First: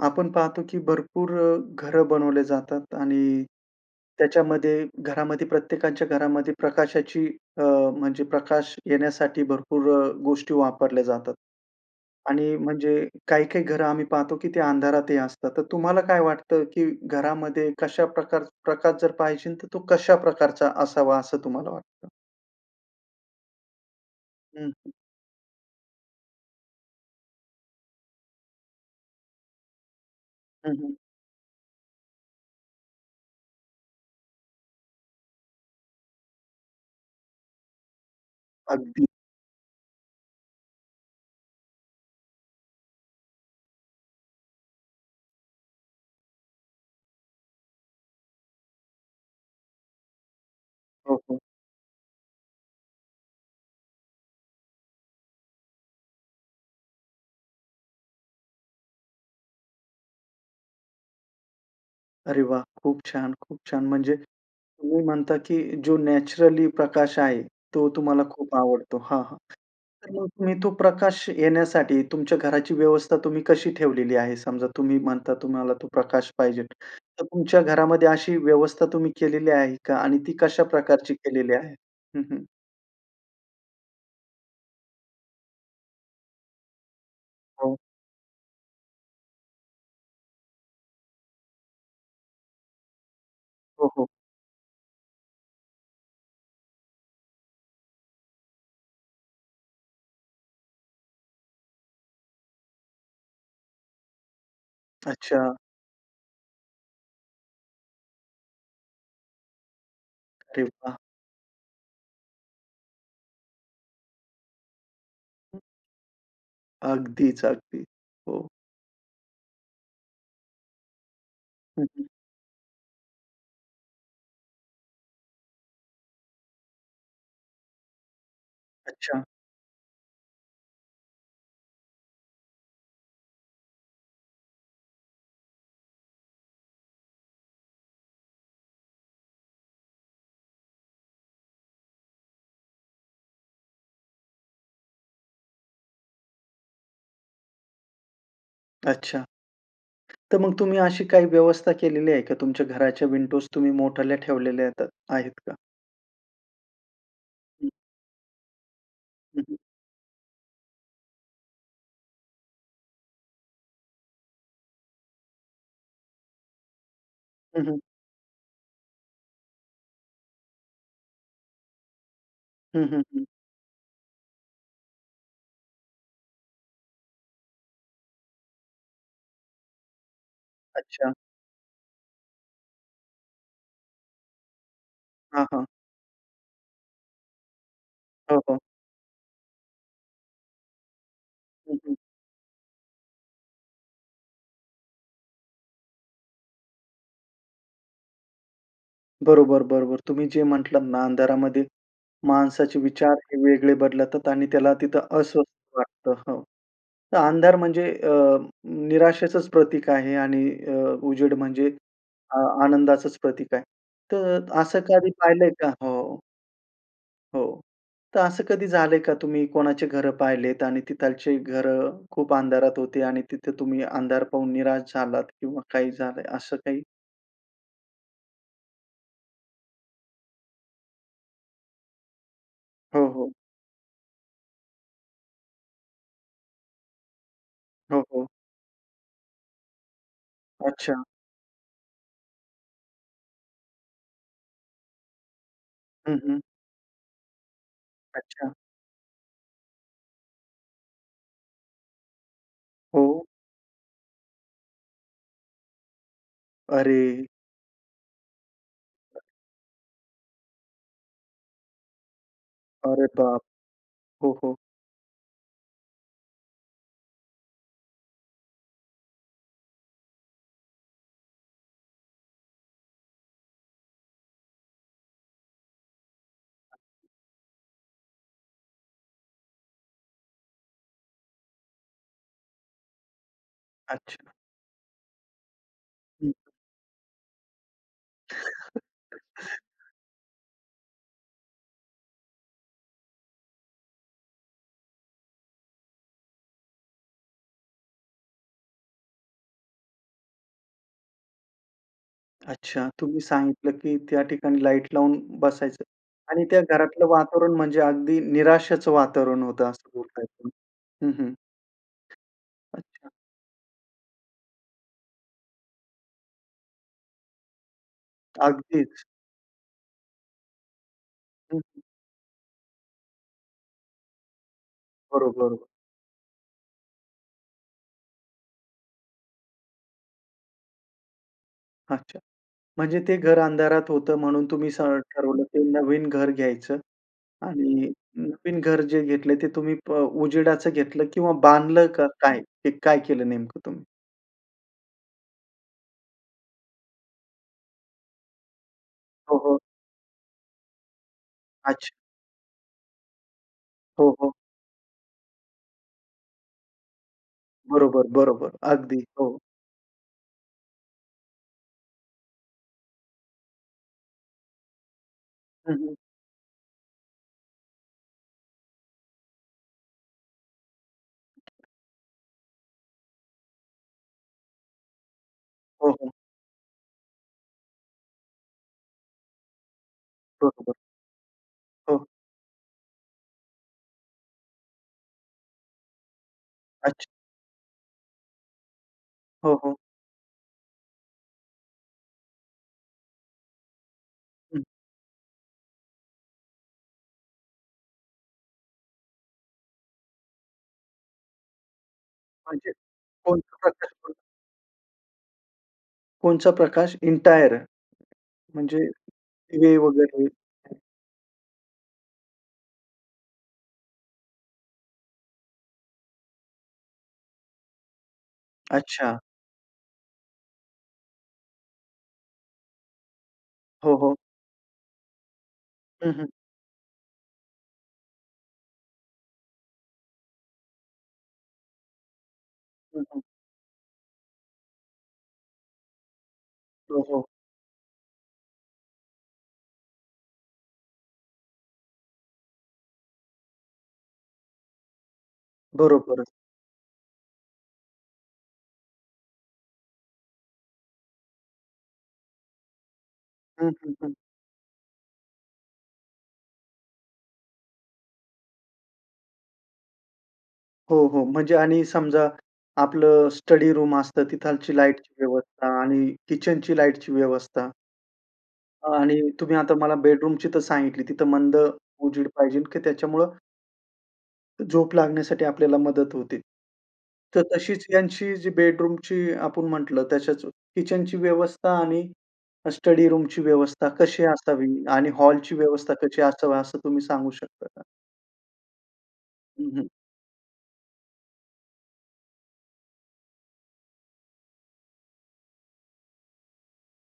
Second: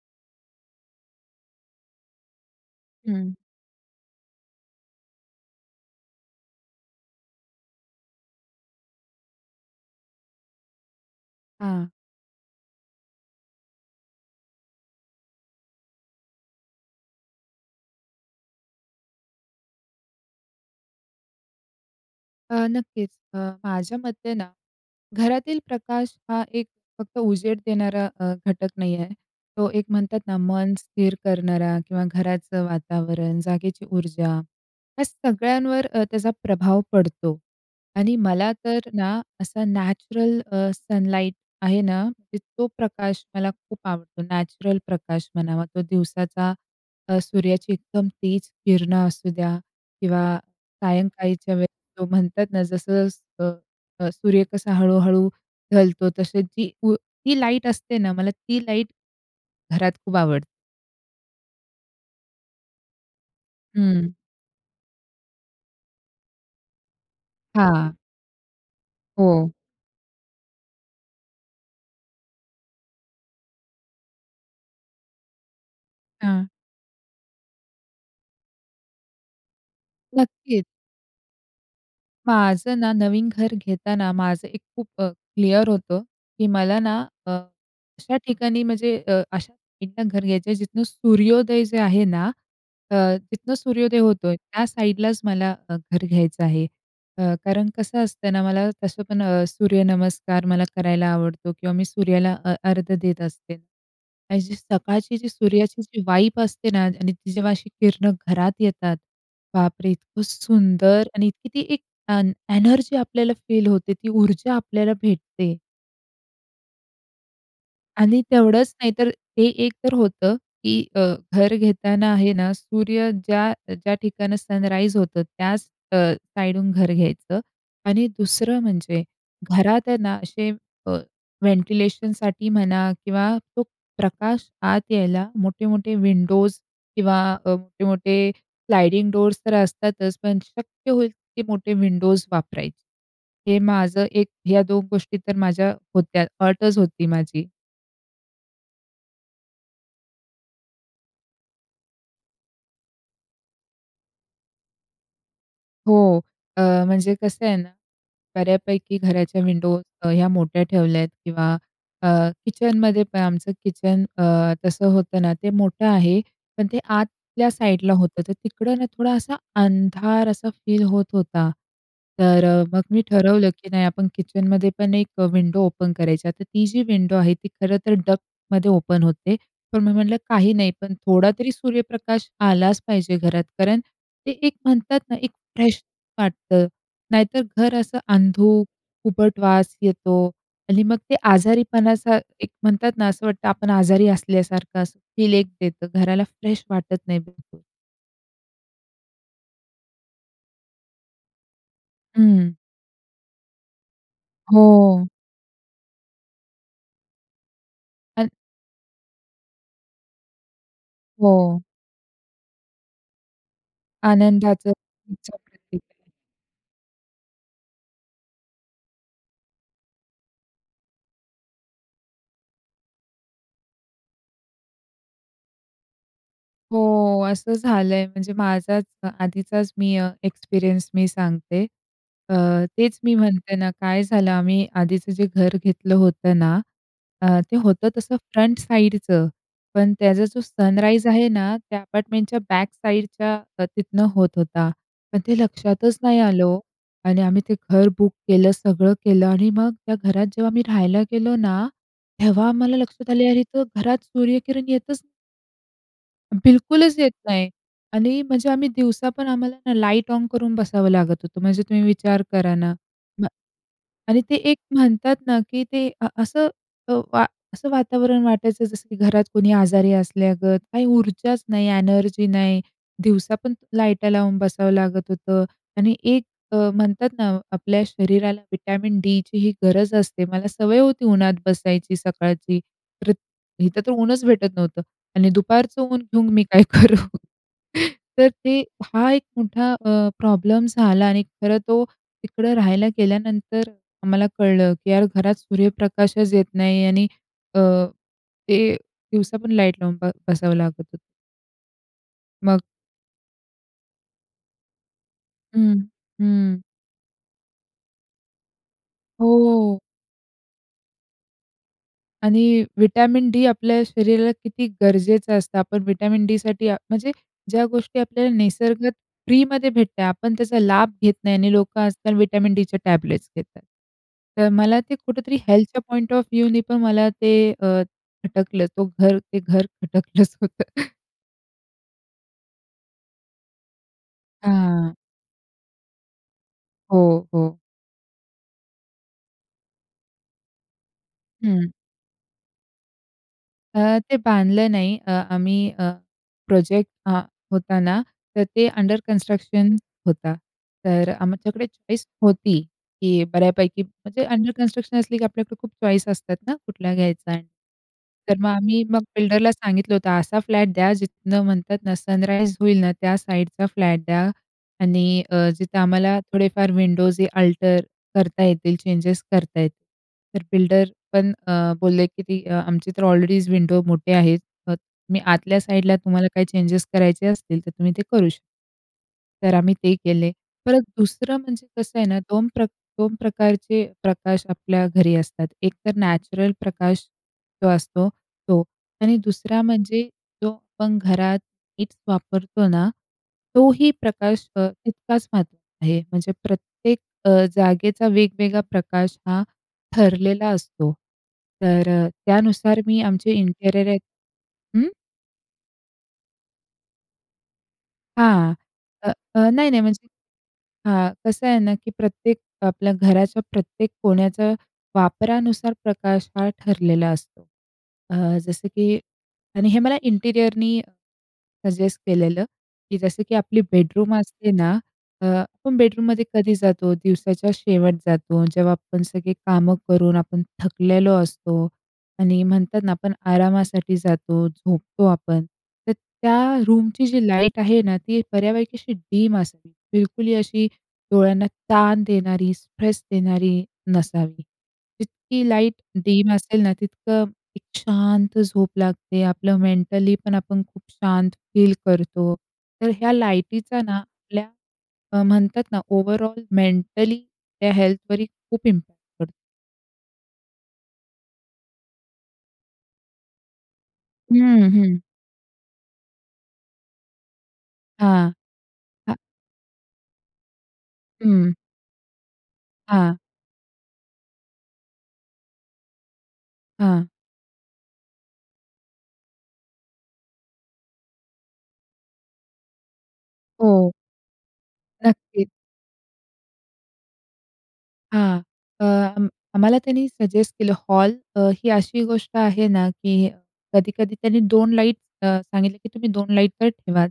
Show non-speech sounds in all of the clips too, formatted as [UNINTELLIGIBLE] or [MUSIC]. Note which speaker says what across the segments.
Speaker 1: आपण पाहतो, की भरपूर अ, घरं बनवले जातात
Speaker 2: हं.
Speaker 1: आणि त्याच्यामध्ये, घरामध्ये प्रत्येकाच्या घरामध्ये प्रकाशाची अ, म्हणजे प्रकाश येण्यासाठी भरपूर अ, गोष्टी वापरल्या जातात.
Speaker 2: हां.
Speaker 1: आणि म्हणजे काही-काही घरं आम्ही पाहतो, की ते अंधारातही असतात. तर तुम्हाला काय वाटतं, की घरामध्ये कशा प्रकार प्रकाश जर पाहिजे, तर तो कशा प्रकारचा असावा असं तुम्हाला वाटतं?
Speaker 2: अ, नक्कीच. अ, माझ्या मते ना,
Speaker 1: हं, हं.
Speaker 2: घरातील प्रकाश हा एक फक्त उजेड देणारा अ, घटक नाही आहे. तो एक म्हणतात ना,
Speaker 1: हं,
Speaker 2: मन
Speaker 1: हं.
Speaker 2: स्थिर करणारा किंवा घराचं वातावरण, जागेची ऊर्जा, या सगळ्यांवर अ, त्याचा प्रभाव पडतो. आणि मला तर
Speaker 1: अगदी.
Speaker 2: ना, असा नॅचरल अ, सनलाइट आहे ना, म्हणजे तो प्रकाश मला खूप आवडतो. नॅचरल प्रकाश म्हणावा तो दिवसाचा, अ, सूर्याची एकदम तेज किरणं असू द्या किंवा
Speaker 1: हो, हो.
Speaker 2: सायंकाळीच्या वेळेला तो म्हणतात ना, जसं-जसं अ, सूर्य कसा हळू-हळू ढलतो तसे जी उ ती लाईट असते ना, मला ती लाईट घरात खूप आवड
Speaker 1: अरे वाह! खूप छान! खूप छान!
Speaker 2: हं.
Speaker 1: म्हणजे तुम्ही म्हणता की जो नॅचरली प्रकाश आहे तो
Speaker 2: हां.
Speaker 1: तुम्हाला खूप आवडतो. हां, हां,
Speaker 2: हो.
Speaker 1: तर मग तुम्ही तो प्रकाश येण्यासाठी तुमच्या घराची व्यवस्था तुम्ही कशी ठेवलेली आहे? समजा तुम्ही म्हणता तुम्हाला तो प्रकाश
Speaker 2: हां.
Speaker 1: पाहिजेल, तर तुमच्या घरामध्ये अशी व्यवस्था तुम्ही केलेली आहे का आणि ती कशा
Speaker 2: नक्कीच.
Speaker 1: प्रकारची केलेली आहे? हं, हं.
Speaker 2: माझं ना, नवीन घर घेताना माझं एक खूप अ, क्लिअर होतं की मला ना अ,
Speaker 1: हो.
Speaker 2: अशा ठिकाणी म्हणजे अ, अशा ठिकाणी घर घ्यायचं आहे, जिथनं सूर्योदय जे आहे ना अ, तिथनं
Speaker 1: हो,
Speaker 2: सूर्योदय
Speaker 1: हो.
Speaker 2: होतोय, त्या साईडलाच मला घर घ्यायचं आहे. अ, कारण कसं असतं ना, मला तसं पण अ, सूर्यनमस्कार मला करायला आवडतो किंवा मी सूर्याला अ, अर्घ्य देत असते आणि सकाळची जी
Speaker 1: अच्छा.
Speaker 2: सूर्याची जी व्हाइब असते ना आणि ती जेव्हा अशी किरणं घरात येतात, बापरे! इतकं
Speaker 1: अरे वाह!
Speaker 2: सुंदर आणि इतकी ती एक अन् एनर्जी आपल्याला फील होते ती ऊर्जा आपल्याला भेटते.
Speaker 1: अगदीच, अगदीच,
Speaker 2: आणि
Speaker 1: हो.
Speaker 2: तेवढंच नाही तर, ते एक तर होतं की अ, घर
Speaker 1: हं, हं.
Speaker 2: घेताना आहे ना, सूर्य ज्या, ज्या ठिकाणं सनराईज होतं त्याच अ, साईडून घर घ्यायचं आणि दुसरं म्हणजे
Speaker 1: अच्छा.
Speaker 2: घरात आहे ना, असे अ, व्हेंटिलेशनसाठी म्हणा किंवा तो प्रकाश आत यायला मोठे-मोठे विंडोज किंवा अ, मोठे-मोठे स्लाइडिंग डोअर्स तर असतातच, पण शक्य होईल तितके मोठे विंडोज वापरायचे, हे माझं 1 ह्या 2 गोष्टी तर माझ्या होत्या, अटच होती माझी.
Speaker 1: अच्छा. तर मग तुम्ही अशी काही व्यवस्था केलेली आहे का? तुमच्या घराच्या विंडोज तुम्ही मोठ्या ठेवलेल्या आहेत का?
Speaker 2: हो, अ, म्हणजे कसं आहे
Speaker 1: हं.
Speaker 2: ना, बऱ्यापैकी घराच्या
Speaker 1: हं, हं.
Speaker 2: विंडो ह्या मोठ्या ठेवल्यात किंवा अ, किचनमध्येपण आमचं किचन अ, तसं होतं ना ते मोठं आहे. पण ते
Speaker 1: हं, हं.
Speaker 2: आतल्यासाईडला होतं. तर तिकडं ना थोडा असा अंधार असा फील होत होता. तर अ, मग
Speaker 1: हं,
Speaker 2: मी
Speaker 1: हं, हं.
Speaker 2: ठरवलं की नाही आपण किचनमध्ये पण एक अ, विंडो ओपन करायचा. तर ती जी विंडो आहे ती खरं तर डक्टमध्ये ओपन होते. पण मी म्हटलं काही नाही, पण
Speaker 1: अच्छा.
Speaker 2: थोडा तरी सूर्यप्रकाश आलाच पाहिजे घरात. कारण ते एक म्हणतात ना, एक
Speaker 1: हां, हां.
Speaker 2: फ्रेश वाटतं. नाहीतर घर असं
Speaker 1: हो, हो.
Speaker 2: अंधुक, उबट वास येतो आणि मग ते
Speaker 1: हं, हं.
Speaker 2: आजारीपणाचा एक म्हणतात ना असं वाटतं आपण आजारी असल्यासारखं असं फील एक देतं. घराला फ्रेश वाटत नाही बिलकुल.
Speaker 1: बरोबर, बरोबर. तुम्ही जे म्हटलात ना अंधारामध्ये
Speaker 2: हं.
Speaker 1: माणसाचे विचार हे वेगळे बदलतात आणि त्याला
Speaker 2: हो.
Speaker 1: तिथं अस्वस्थ वाटतं, हो. तर अंधार म्हणजे
Speaker 2: अन्.
Speaker 1: अ, निराशेचंच प्रतीक आहे आणि अ, उजेड
Speaker 2: हो.
Speaker 1: म्हणजे अ, आनंदाचंच प्रतीक आहे तर असं कधी
Speaker 2: आनंदाचंच [UNINTELLIGIBLE]
Speaker 1: पाहिलंय का?
Speaker 2: प्रतीक.
Speaker 1: हो हो, तर असं कधी झालंय का तुम्ही कोणाची घरं पाहिलेत आणि तिथलचे घरं खूप अंधारात होती, आणि तिथे तुम्ही अंधार पाहून निराश झालात किंवा काही झालंय असं काही?
Speaker 2: हो, असं झालंय. म्हणजे माझाच अ आधीचाच मी अ, एक्सपिरियन्स मी सांगते. अ, तेच
Speaker 1: हो,
Speaker 2: मी
Speaker 1: हो.
Speaker 2: म्हणते ना, काय झालं आम्ही आधीचं जे घर घेतलं होतं ना, अ, ते होतं
Speaker 1: हो,
Speaker 2: तसं
Speaker 1: हो.
Speaker 2: फ्रंट साइडचं पण त्याचा जो
Speaker 1: अच्छा.
Speaker 2: सनराईज आहे ना, त्या अपार्टमेंटच्या बॅक साइडच्या तिथनं होत होता. पण ते लक्षातच
Speaker 1: हं,
Speaker 2: नाही
Speaker 1: हं.
Speaker 2: आलं हो आणि आम्ही ते घर बुक केलं,
Speaker 1: अच्छा.
Speaker 2: सगळं केलं आणि मग त्या घरात जेव्हा मी राहायला गेलो ना, तेव्हा आम्हाला लक्षात
Speaker 1: हो.
Speaker 2: आलं अरे तर घरात सूर्यकिरण येतच बिलकुलच येत
Speaker 1: अरे.
Speaker 2: नाही आणि म्हणजे आम्ही दिवसापण आम्हाला ना, लाइट ऑन करून बसावं लागत होतं, म्हणजे तुम्ही विचार करा ना.
Speaker 1: अरे
Speaker 2: म्ह
Speaker 1: बाप!
Speaker 2: आणि
Speaker 1: हो,
Speaker 2: ते
Speaker 1: हो.
Speaker 2: एक म्हणतात ना की ते अ, असं अ, वा असं वातावरण वाटायचं जसं की घरात कोणी आजारी असल्यागत, काही ऊर्जाच नाही, एनर्जी नाही, दिवसा पण लाइट लावून बसावं लागत होतं आणि एक अ, म्हणतात ना, आपल्या शरीराला व्हिटॅमिन डीचीही गरज असते. मला सवय होती उन्हात बसायची सकाळची, तर इथं तर ऊनच
Speaker 1: अच्छा.
Speaker 2: भेटत नव्हतं आणि दुपारचं ऊन घेऊन
Speaker 1: हं.
Speaker 2: मी काय करू. तर ते हा एक मोठा
Speaker 1: [CHUCKLES]
Speaker 2: अ, प्रॉब्लेम झाला आणि खरं तो तिकडं राहायला गेल्यानंतर आम्हाला कळलं की यार घरात सूर्यप्रकाशच येत नाही आणि अ, ते दिवसा पण लाइट लावून ब बसावं लागत होतं. मग.
Speaker 1: अच्छा, तुम्ही सांगितलं की त्या ठिकाणी लाईट लावून
Speaker 2: हं,
Speaker 1: बसायचं आणि त्या
Speaker 2: हं.
Speaker 1: घरातलं वातावरण म्हणजे अगदी निराशेचं वातावरण होतं
Speaker 2: हो.
Speaker 1: असं बोलताय तुम्ही. हं हं.
Speaker 2: आणि
Speaker 1: [UNINTELLIGIBLE]
Speaker 2: व्हिटॅमिन डी आपल्या शरीराला किती गरजेचं असतं. आपण व्हिटॅमिन डीसाठी म्हणजे ज्या गोष्टी आपल्याला निसर्गत
Speaker 1: अगदीच.
Speaker 2: फ्रीमध्ये भेटत आहेत. आपण त्याचा लाभ घेत नाही आणि लोकं
Speaker 1: हं.
Speaker 2: आज-काल व्हिटॅमिन डीच्या टॅबलेट्स घेतात. तर मला ते कुठेतरी
Speaker 1: बरोबर.
Speaker 2: हेल्थच्या पॉइंट ऑफ व्ह्यूने पण मला ते अ, खटकलं तो घर ते घर खटकलंच होतं.
Speaker 1: अच्छा. म्हणजे ते घर अंधारात होतं म्हणून तुम्ही स
Speaker 2: हां.
Speaker 1: ठरवलं, ते नवीन घर घ्यायचं
Speaker 2: हो, हो.
Speaker 1: आणि नवीन घर जे घेतलंय ते तुम्ही ब अ, उजेडाचं घेतलं किंवा
Speaker 2: हं.
Speaker 1: बांधलं का? काय? काय केलं नेमकं तुम्ही?
Speaker 2: अ, ते बांधलं नाही. अ, आम्ही अ, प्रोजेक्ट अ, होत ना तर ते अंडर
Speaker 1: हो, हो.
Speaker 2: कन्स्ट्रक्शन होता. तर अ, आमच्याकडे
Speaker 1: अच्छा.
Speaker 2: चॉइस होती, की बऱ्यापैकी.
Speaker 1: हो,
Speaker 2: म्हणजे
Speaker 1: हो.
Speaker 2: अंडर कन्स्ट्रक्शन असली, की आपल्याकडे खूप चॉईस असतात ना, कुठला घ्यायचा.
Speaker 1: बरोबर,
Speaker 2: तर मग
Speaker 1: बरोबर.
Speaker 2: आम्ही मग
Speaker 1: अगदी. हो.
Speaker 2: बिल्डरला सांगितलं होतं. असा फ्लॅट द्या जिथनं म्हणतात ना सनराइज होईल ना, त्या साइडचा फ्लॅट द्या आणि अ,
Speaker 1: हं,
Speaker 2: जिथं
Speaker 1: हं.
Speaker 2: आम्हाला थोडेफार विंडोजही अल्टर करता येतील, चेंजेस करता येतं. तर बिल्डर पण अ, बोलले की ती अ, आमचे तर ऑलरेडीच विंडो मोठे आहेत. मग मी आतल्या
Speaker 1: हो,
Speaker 2: साईडला
Speaker 1: हो.
Speaker 2: तुम्हाला काही चेंजेस करायचे असतील तर तुम्ही ते करू शकता. तर आम्ही ते केले.
Speaker 1: बरोबर.
Speaker 2: परत दुसरं म्हणजे कसं आहे
Speaker 1: हो.
Speaker 2: ना 2 प्रक 2 प्रकारचे अ, प्रकाश आपल्या घरी असतात. एकतर नॅचरल
Speaker 1: अच्छा.
Speaker 2: प्रकाश जो असतो तो आणि
Speaker 1: हो,
Speaker 2: दुसरा
Speaker 1: हो.
Speaker 2: म्हणजे जो आपण घरात लाईट्स वापरतो ना, तोही प्रकाश
Speaker 1: हं.
Speaker 2: अ, तितकाच महत्त्वाचा आहे. म्हणजे प्रत्येक अ, जागेचा वेगवेगळा प्रकाश हा ठरलेला असतो. तर अ
Speaker 1: म्हणजे
Speaker 2: त्यानुसार मी आमचे
Speaker 1: कोणत्या
Speaker 2: इंटेरियर आहेत
Speaker 1: प्रकारचं?
Speaker 2: हं.
Speaker 1: कोणचा प्रकाश एंटायर,
Speaker 2: हां,
Speaker 1: म्हणजे
Speaker 2: अ, अ,
Speaker 1: दिवे
Speaker 2: नाही-नाही म्हणजे
Speaker 1: वगैरे.
Speaker 2: हां, कसं आहे ना की प्रत्येक आपल्या घराच्या प्रत्येक कोण्याचा वापरानुसार प्रकाश हा, ठरलेला असतो. अ, जसं की
Speaker 1: अच्छा.
Speaker 2: आणि हे मला इंटेरिअरनी सजेस्ट केलेलं, की जसं की आपली
Speaker 1: हो, हो.
Speaker 2: बेडरूम असते ना, अ, आपण
Speaker 1: हं,
Speaker 2: बेडरूममध्ये
Speaker 1: हं.
Speaker 2: कधी जातो? दिवसाच्या शेवट जातो. जेव्हा आपण सगळे कामं करून आपण थकलेलो असतो आणि म्हणतात ना
Speaker 1: हं,
Speaker 2: आपण
Speaker 1: हं.
Speaker 2: आरामासाठी जातो, झोपतो आपण. तर त्या
Speaker 1: हो,
Speaker 2: रूमची
Speaker 1: हो.
Speaker 2: जी लाईट आहे ना ती बऱ्यापैकी अशी डिम असते, बिलकुल ही अशी डोळ्यांना ताण देणारी स्ट्रेस देणारी नसावी, जितकी लाईट
Speaker 1: बरोबरच.
Speaker 2: डिम असेल ना तितकं एक शांत झोप लागते, आपलं मेंटली पण आपण खूप शांत फील करतो, तर ह्या
Speaker 1: हं,
Speaker 2: लाइटीचा
Speaker 1: हं,
Speaker 2: ना
Speaker 1: हं.
Speaker 2: आपल्या अ, म्हणतात ना ओव्हरऑल मेंटली त्या हेल्थवर ही खूप इम्पॅक्ट करतो.
Speaker 1: हो, हो, म्हणजे आणि समजा आपलं स्टडी रूम असतं
Speaker 2: हं,
Speaker 1: तिथालची
Speaker 2: हं.
Speaker 1: लाईटची व्यवस्था आणि किचनची लाईटची व्यवस्था.
Speaker 2: हां, हा.
Speaker 1: आणि तुम्ही आता मला बेडरूमची तर सांगितली, तिथं
Speaker 2: हं.
Speaker 1: मंद उजेड पाहिजे की
Speaker 2: हां.
Speaker 1: त्याच्यामुळं झोप लागण्यासाठी आपल्याला मदत होते.
Speaker 2: हां.
Speaker 1: तर तशीच ह्यांची जी बेडरूमची आपण म्हटलं त्याच्याच, किचनची व्यवस्था आणि स्टडीरूमची व्यवस्था
Speaker 2: हो.
Speaker 1: कशी असावी आणि
Speaker 2: नक्कीच.
Speaker 1: हॉलची व्यवस्था कशी असावी असं तुम्ही सांगू शकता का?
Speaker 2: हां. अ,
Speaker 1: हं,
Speaker 2: आम्हाला
Speaker 1: हं.
Speaker 2: त्यानी सजेस्ट केलं हॉल अ, ही अशी गोष्ट आहे ना, की कधी-कधी त्यांनी 2 लाईट अ, सांगितले की तुम्ही 2 लाईट तर ठेवाच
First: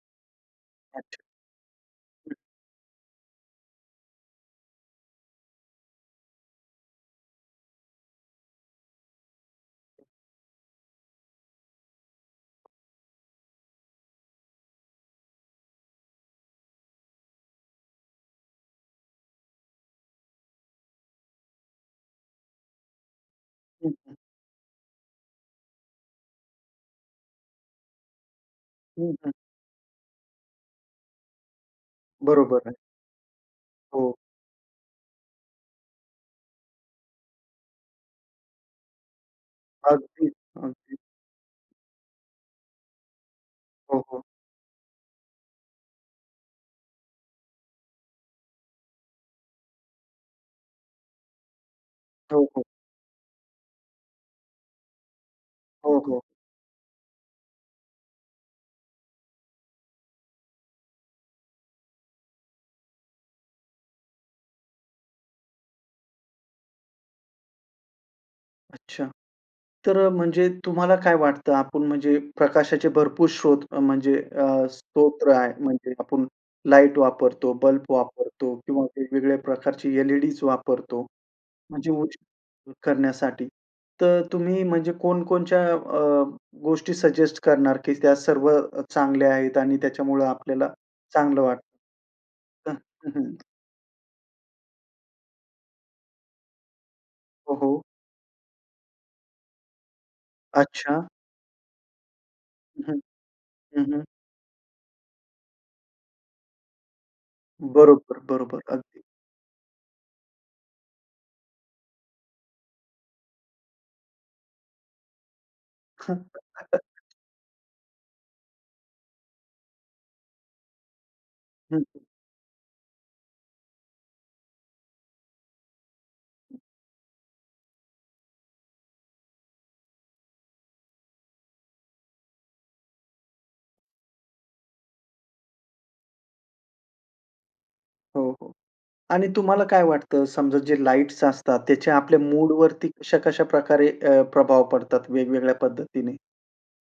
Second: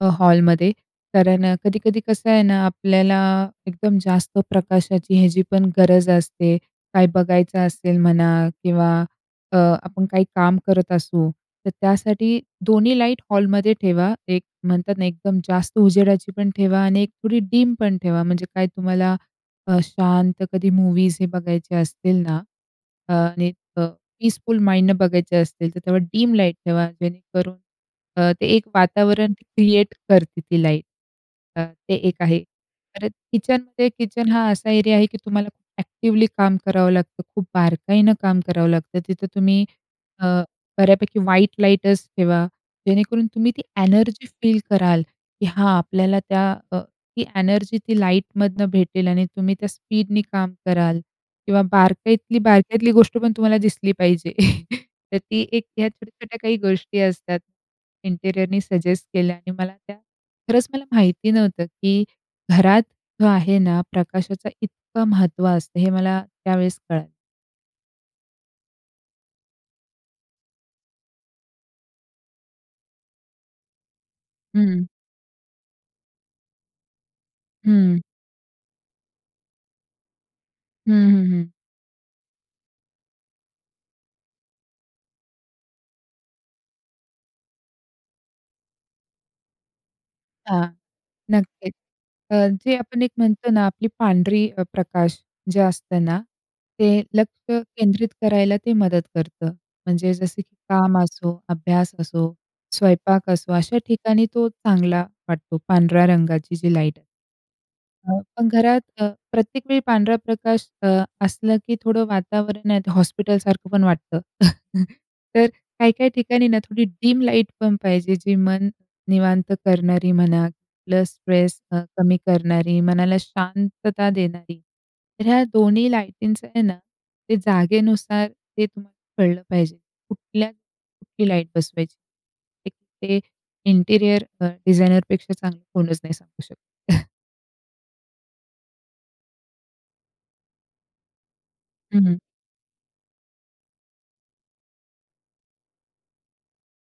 Speaker 2: अ, हॉलमध्ये.
Speaker 1: अच्छा.
Speaker 2: कारण अ, कधी-कधी कसं
Speaker 1: हं.
Speaker 2: आहे ना, आपल्याला एकदम जास्त प्रकाशाची ह्याची पण गरज असते, काय बघायचं असेल म्हणा किंवा अ, आपण काही काम करत असू, तर त्यासाठी 2न्ही लाइट हॉलमध्ये ठेवा 1 म्हणतात ना, एकदम जास्त उजेडाचीपण ठेवा आणि 1 थोडी डीम पण ठेवा, म्हणजे काय तुम्हाला अ, शांत कधी मूवीज हे बघायचे असतील ना आणि अ,
Speaker 1: हं, हं.
Speaker 2: पीसफुल माइंडनं बघायचे असतील, तर तेव्हा डीम लाईट ठेवा. जेणेकरून अ, ते एक
Speaker 1: हं, हं.
Speaker 2: वातावरण क्रिएट करते ती लाईट. अ, ते एक आहे.
Speaker 1: बरोबर आहे.
Speaker 2: तर किचन ते
Speaker 1: हो.
Speaker 2: किचन हा असा एरिया आहे की तुम्हाला खूप ॲक्टिवली काम करावं लागतं, खूप बारकाईनं काम करावं लागतं, तिथं तुम्ही अ,
Speaker 1: अगदी, अगदी.
Speaker 2: बऱ्यापैकी व्हाइट लाईटच ठेवा, जेणेकरून तुम्ही ती
Speaker 1: हो, हो.
Speaker 2: एनर्जी फील कराल की हां आपल्याला त्या, अ, ती एनर्जी ती लाईटमधनं भेटेल आणि तुम्ही त्या स्पीडने काम कराल, किंवा बारकाईतली
Speaker 1: हो, हो.
Speaker 2: बारकाईतली गोष्ट पण तुम्हाला दिसली पाहिजे. [CHUCKLES] तर ती एक ह्या
Speaker 1: हो, हो.
Speaker 2: छोट्या-छोट्या काही गोष्टी असतात, इंटीरियरनी सजेस्ट केल्या आहे मला त्या. खरंच मला माहिती नव्हतं की घरात जो आहे ना, प्रकाशाचं इतकं महत्त्व असतं हे मला त्यावेळेस कळालं.
Speaker 1: अच्छा. तर अ, म्हणजे तुम्हाला काय वाटतं? आपण म्हणजे प्रकाशाचे भरपूर स्रोत म्हणजे अ,
Speaker 2: हं.
Speaker 1: स्तोत्र आहे, म्हणजे आपण लाईट वापरतो, बल्ब
Speaker 2: हं.
Speaker 1: वापरतो किंवा वेगवेगळ्या प्रकारची एल-ई-डीज
Speaker 2: हं,
Speaker 1: वापरतो,
Speaker 2: हं.
Speaker 1: म्हणजे उजेड करण्यासाठी. तर अ, तुम्ही म्हणजे कोणकोणच्या अ, गोष्टी सजेस्ट करणार की त्या सर्व चांगल्या आहेत आणि त्याच्यामुळं
Speaker 2: हां,
Speaker 1: आपल्याला चांगलं वाटतं?
Speaker 2: नक्कीच. अ,
Speaker 1: हां,
Speaker 2: जे आपण एक
Speaker 1: हं, हं.
Speaker 2: म्हणतो ना, आपली पांढरी अ, प्रकाश जे असतं ना, ते लक्ष
Speaker 1: हो, हो.
Speaker 2: केंद्रित करायला ते मदत करतं. म्हणजे जसं की काम
Speaker 1: अच्छा.
Speaker 2: असो, अभ्यास असो,
Speaker 1: हं,
Speaker 2: स्वयंपाक असो, अशा
Speaker 1: हं, हं.
Speaker 2: ठिकाणी तो चांगला वाटतो, पांढऱ्या रंगाची जी लाईट.
Speaker 1: बरोबर,
Speaker 2: पण
Speaker 1: बरोबर,
Speaker 2: घरात
Speaker 1: अगदी.
Speaker 2: अ, प्रत्येक वेळी पांढरा प्रकाश अ, असला की थोडं वातावरण हे हॉस्पिटलसारखं पण वाटतं. [CHUCKLES] तर काही-काही ठिकाणी ना थोडी
Speaker 1: [CHUCKLES]
Speaker 2: डिम लाईटपण पाहिजे जी मन निवांत करणारी म्हणा, प्लस स्ट्रेस अ,
Speaker 1: हं.
Speaker 2: कमी करणारी, मनाला शांतता देणारी. तर ह्या दोन्ही लाईटींचं आहे ना, ते जागेनुसार ते तुम्हाला कळलं पाहिजे, कुठल्या ठिकाणी कुठली लाईट बसवायची. ते इंटरिअर अ, डिझायनरपेक्षा चांगलं कोणच नाही सांगू शकतो. [CHUCKLES]
Speaker 1: हो, हो, आणि तुम्हाला काय वाटतं, समजा जे लाईट्स असतात त्याचा
Speaker 2: हं,
Speaker 1: आपल्या
Speaker 2: हं.
Speaker 1: मूडवरती कशा कशा प्रकारे अ, प्रभाव पडतात वेगवेगळ्या पद्धतीने?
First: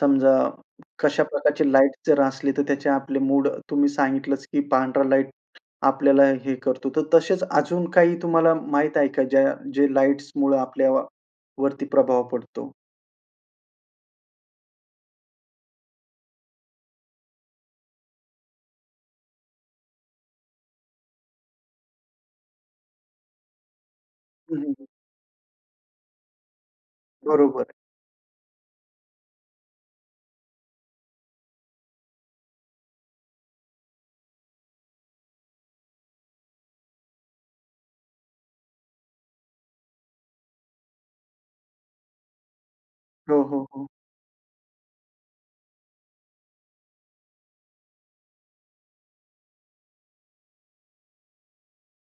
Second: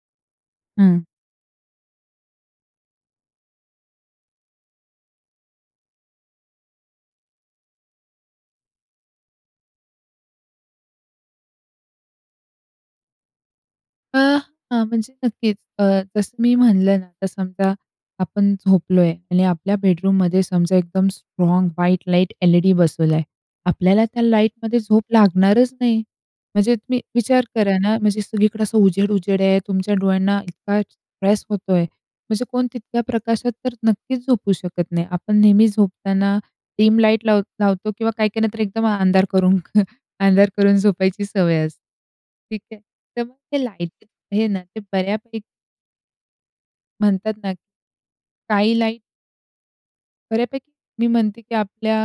Speaker 1: समजा
Speaker 2: हं.
Speaker 1: कशा प्रकारची लाईट जर असली तर त्याचे आपले मूड, तुम्ही सांगितलंच की पांढरा लाईट आपल्याला हे करतो. तर तसेच अजून काही तुम्हाला माहीत आहे का ज्या जे लाइट्समुळे आपल्यावरती प्रभाव पडतो?
Speaker 2: अ, हां, म्हणजे नक्कीच अ, जसं मी म्हणलं ना, तर समजा आपण झोपलोय आणि आपल्या बेडरूममध्ये समजा एकदम स्ट्राँग व्हाईट लाईट एल-ई-डी बसवला आहे, आपल्याला त्या
Speaker 1: हं, हं,
Speaker 2: लाईटमध्ये
Speaker 1: हं.
Speaker 2: झोप लागणारच नाही, म्हणजे तुम्ही विचार
Speaker 1: बरोबर आहे.
Speaker 2: करा ना, म्हणजे सगळीकडे असं उजेड-उजेड आहे, तुमच्या डोळ्यांना इतका स्ट्रेस होतो आहे, म्हणजे कोण तितक्या प्रकाशात तर नक्कीच झोपू शकत नाही. आपण नेहमी झोपताना डिम लाईट लाव लावतो किंवा काही-काहींना तर एकदम अंधार करून [CHUCKLES] अंधार करून झोपायची सवय असते, ठीक आहे, तर मग
Speaker 1: हो,
Speaker 2: हे
Speaker 1: हो, हो.
Speaker 2: लाईट आहे ना ते बऱ्यापैकी म्हणतात ना, स्कायलाईट बऱ्यापैकी मी म्हणते की आपल्या.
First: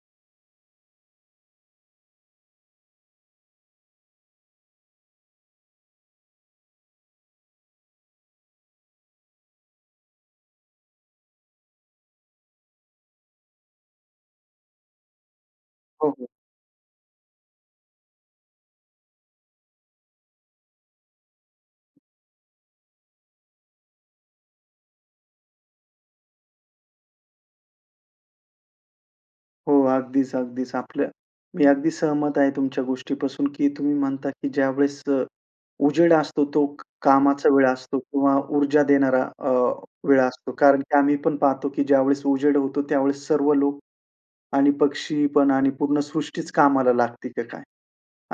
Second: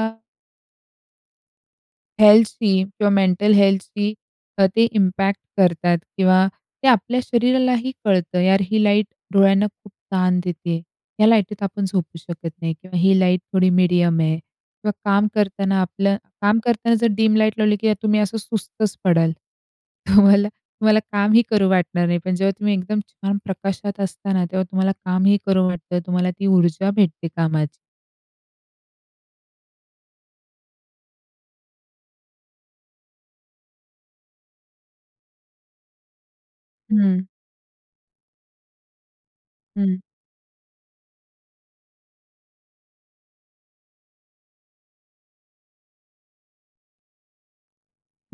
Speaker 2: हेल्थशी किंवा मेंटल हेल्थशी अ, ते इम्पॅक्ट करतात किंवा ते आपल्या शरीरालाही कळतं, यार ही लाईट डोळ्यांना खूप ताण देते. या लाईटीत आपण झोपू शकत नाही किंवा ही लाईट थोडी मीडियम आहे किंवा काम करताना
Speaker 1: हो,
Speaker 2: आपलं
Speaker 1: हो.
Speaker 2: काम करताना जर डीम लाईट लावली की तुम्ही असं सुस्तच पडाल. [CHUCKLES] तुम्हाला, तुम्हाला कामही करू वाटणार नाही. पण जेव्हा तुम्ही एकदम छान प्रकाशात असता ना तेव्हा तुम्हाला कामही करू वाटतं तुम्हाला ती ऊर्जा भेटते कामाची.
Speaker 1: हो, अगदीच, अगदीच. आपल्या मी अगदी सहमत आहे तुमच्या गोष्टीपासून की तुम्ही म्हणता की ज्यावेळेस अ, उजेड असतो तो क
Speaker 2: हं.
Speaker 1: कामाचा वेळ असतो किंवा ऊर्जा देणारा अ,
Speaker 2: हं.
Speaker 1: वेळ असतो. कारण की आम्ही पण पाहतो की ज्यावेळेस उजेड होतो त्यावेळेस सर्व लोक आणि पक्षी पण आणि पूर्ण सृष्टीच कामाला लागते की काय?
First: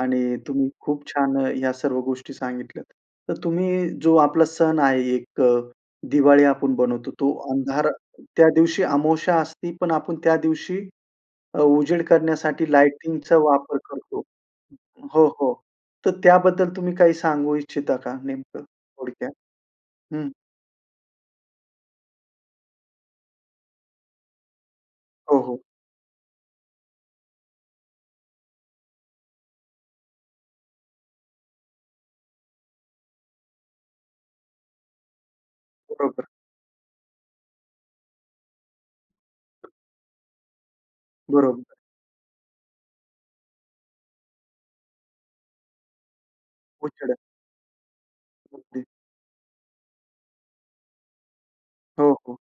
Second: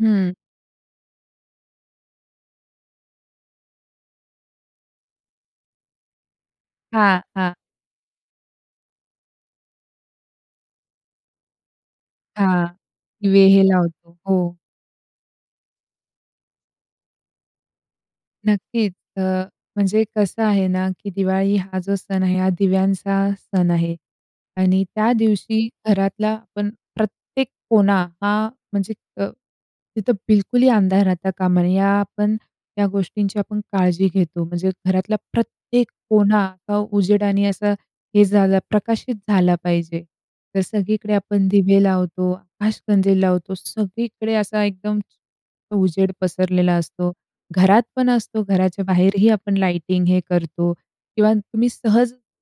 Speaker 2: हं.
Speaker 1: आणि तुम्ही खूप छान अ, ह्या सर्व गोष्टी सांगितल्यात. तर तुम्ही जो आपला सण आहे एक अ, दिवाळी आपण बनवतो.
Speaker 2: हां,
Speaker 1: तो
Speaker 2: हां.
Speaker 1: अंधार त्या दिवशी अमावास्या असती पण आपण त्या दिवशी अ, उजेड
Speaker 2: हां,
Speaker 1: करण्यासाठी लायटिंगचा
Speaker 2: दिवे हे
Speaker 1: वापर
Speaker 2: लावतो,
Speaker 1: करतो.
Speaker 2: हो.
Speaker 1: हो, हो, तर त्याबद्दल तुम्ही काही सांगू इच्छिता का नेमकं
Speaker 2: नक्कीच. अ,
Speaker 1: थोडक्यात?
Speaker 2: म्हणजे
Speaker 1: हं.
Speaker 2: कसं आहे ना की दिवाळी हा जो सण आहे, हा दिव्यांचा सण आहे. आणि त्या
Speaker 1: हो, हो.
Speaker 2: दिवशी घरातला आपण प्रत्येक कोना हा म्हणजे अ, तिथं बिलकुलही अंधार राहता कामा नये, ह्या आपण या गोष्टींची आपण काळजी घेतो म्हणजे घरातला प्रत्येक
Speaker 1: बरोबर.
Speaker 2: कोना अ, उजेडाने असा हे झालं प्रकाशित झाला पाहिजे. तर सगळीकडे आपण
Speaker 1: बरोबर.
Speaker 2: दिवे लावतो, आकाशकंदील लावतो. सगळीकडे असा एकदम अ, उजेड पसरलेला असतो.
Speaker 1: उजेड.
Speaker 2: घरात पण असतो,
Speaker 1: हं,
Speaker 2: घराच्या
Speaker 1: हं.
Speaker 2: बाहेरही आपण लायटिंग हे करतो किंवा तुम्ही
Speaker 1: हो,
Speaker 2: सहज
Speaker 1: हो.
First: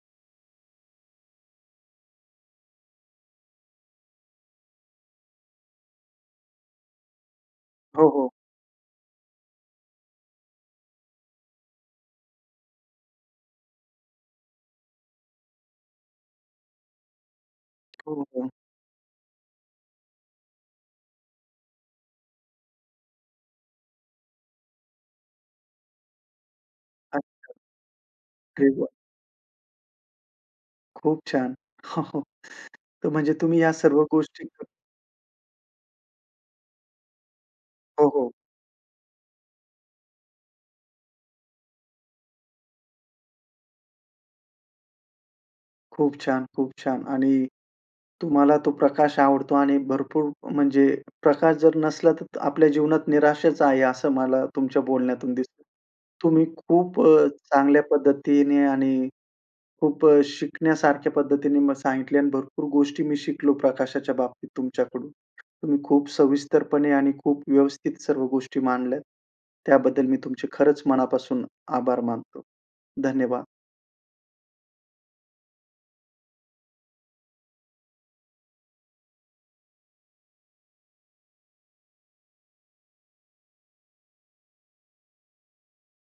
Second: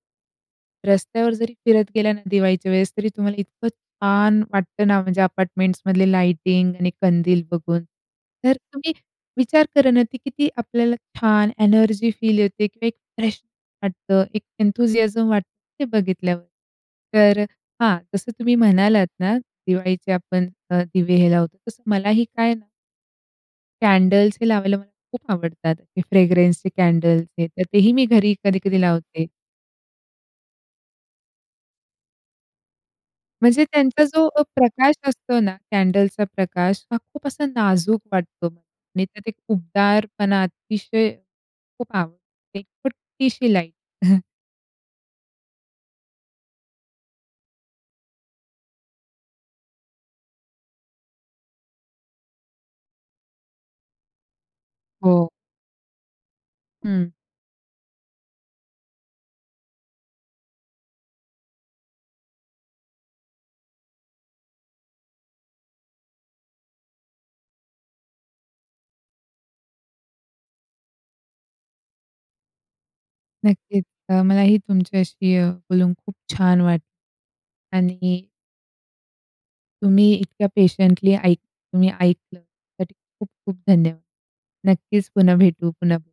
Speaker 2: रस्त्यावर जरी फिरत गेला ना दिवाळीच्या वेळेस, तरी तुम्हाला इतकं छान वाटतं ना म्हणजे अपार्टमेंट्समधले लाइटिंग आणि कंदील बघून.
Speaker 1: हो, हो.
Speaker 2: तर तुम्ही विचार करा ना ते किती आपल्याला छान एनर्जी फील येते किंवा एक फ्रेश वाटतं एक एंथुसियाझम वाटतं ते बघितल्यावर. तर हां, जसं
Speaker 1: बरोबर.
Speaker 2: तुम्ही म्हणालात ना दिवाळीचे आपण अ, दिवे हे लावतो, तसं मलाही काय ना कॅन्डल्स हे लावायला मला खूप आवडतात. ते फ्रेग्रन्सचे कॅन्डल्स
Speaker 1: अच्छा.
Speaker 2: हे तर तेही मी घरी
Speaker 1: अरे
Speaker 2: कधी-कधी
Speaker 1: वाह!
Speaker 2: लावते.
Speaker 1: खूप छान. हो हो. तर म्हणजे तुम्ही
Speaker 2: म्हणजे
Speaker 1: या सर्व
Speaker 2: त्यांचा जो अ,
Speaker 1: गोष्टी
Speaker 2: प्रकाश असतो ना कॅन्डल्सचा प्रकाश, हा खूप असा नाजूक
Speaker 1: हो हो.
Speaker 2: वाटतो आणि त्यात एक उबदारपणा अतिशय, खूप आवडते छोटीशी लाईट. [CHUCKLES]
Speaker 1: खूप छान. खूप छान. आणि तुम्हाला तो प्रकाश आवडतो आणि भरपूर म्हणजे प्रकाश जर नसला, तर आपल्या जीवनात निराशाच आहे असं मला तुमच्या
Speaker 2: हो.
Speaker 1: बोलण्यातून दिसतं. तुम्ही खूप
Speaker 2: हं.
Speaker 1: अ, चांगल्या पद्धतीने आणि खूप अ, शिकण्यासारख्या पद्धतीने म सांगितले आणि भरपूर गोष्टी मी शिकलो प्रकाशाच्या बाबतीत तुमच्याकडून. तुम्ही खूप सविस्तरपणे आणि खूप व्यवस्थित सर्व गोष्टी मांडल्यात, त्याबद्दल मी तुमचे खरंच मनापासून आभार मानतो. धन्यवाद.
Speaker 2: नक्कीच अ, मलाही तुमच्याशी अ, बोलून खूप छान वाटलं आणि तुम्ही इतक्या पेशंटली ऐक तुम्ही ऐकलं त्यासाठी खूप-खूप धन्यवाद. नक्कीच पुन्हा भेटू, पुन्हा बोलू.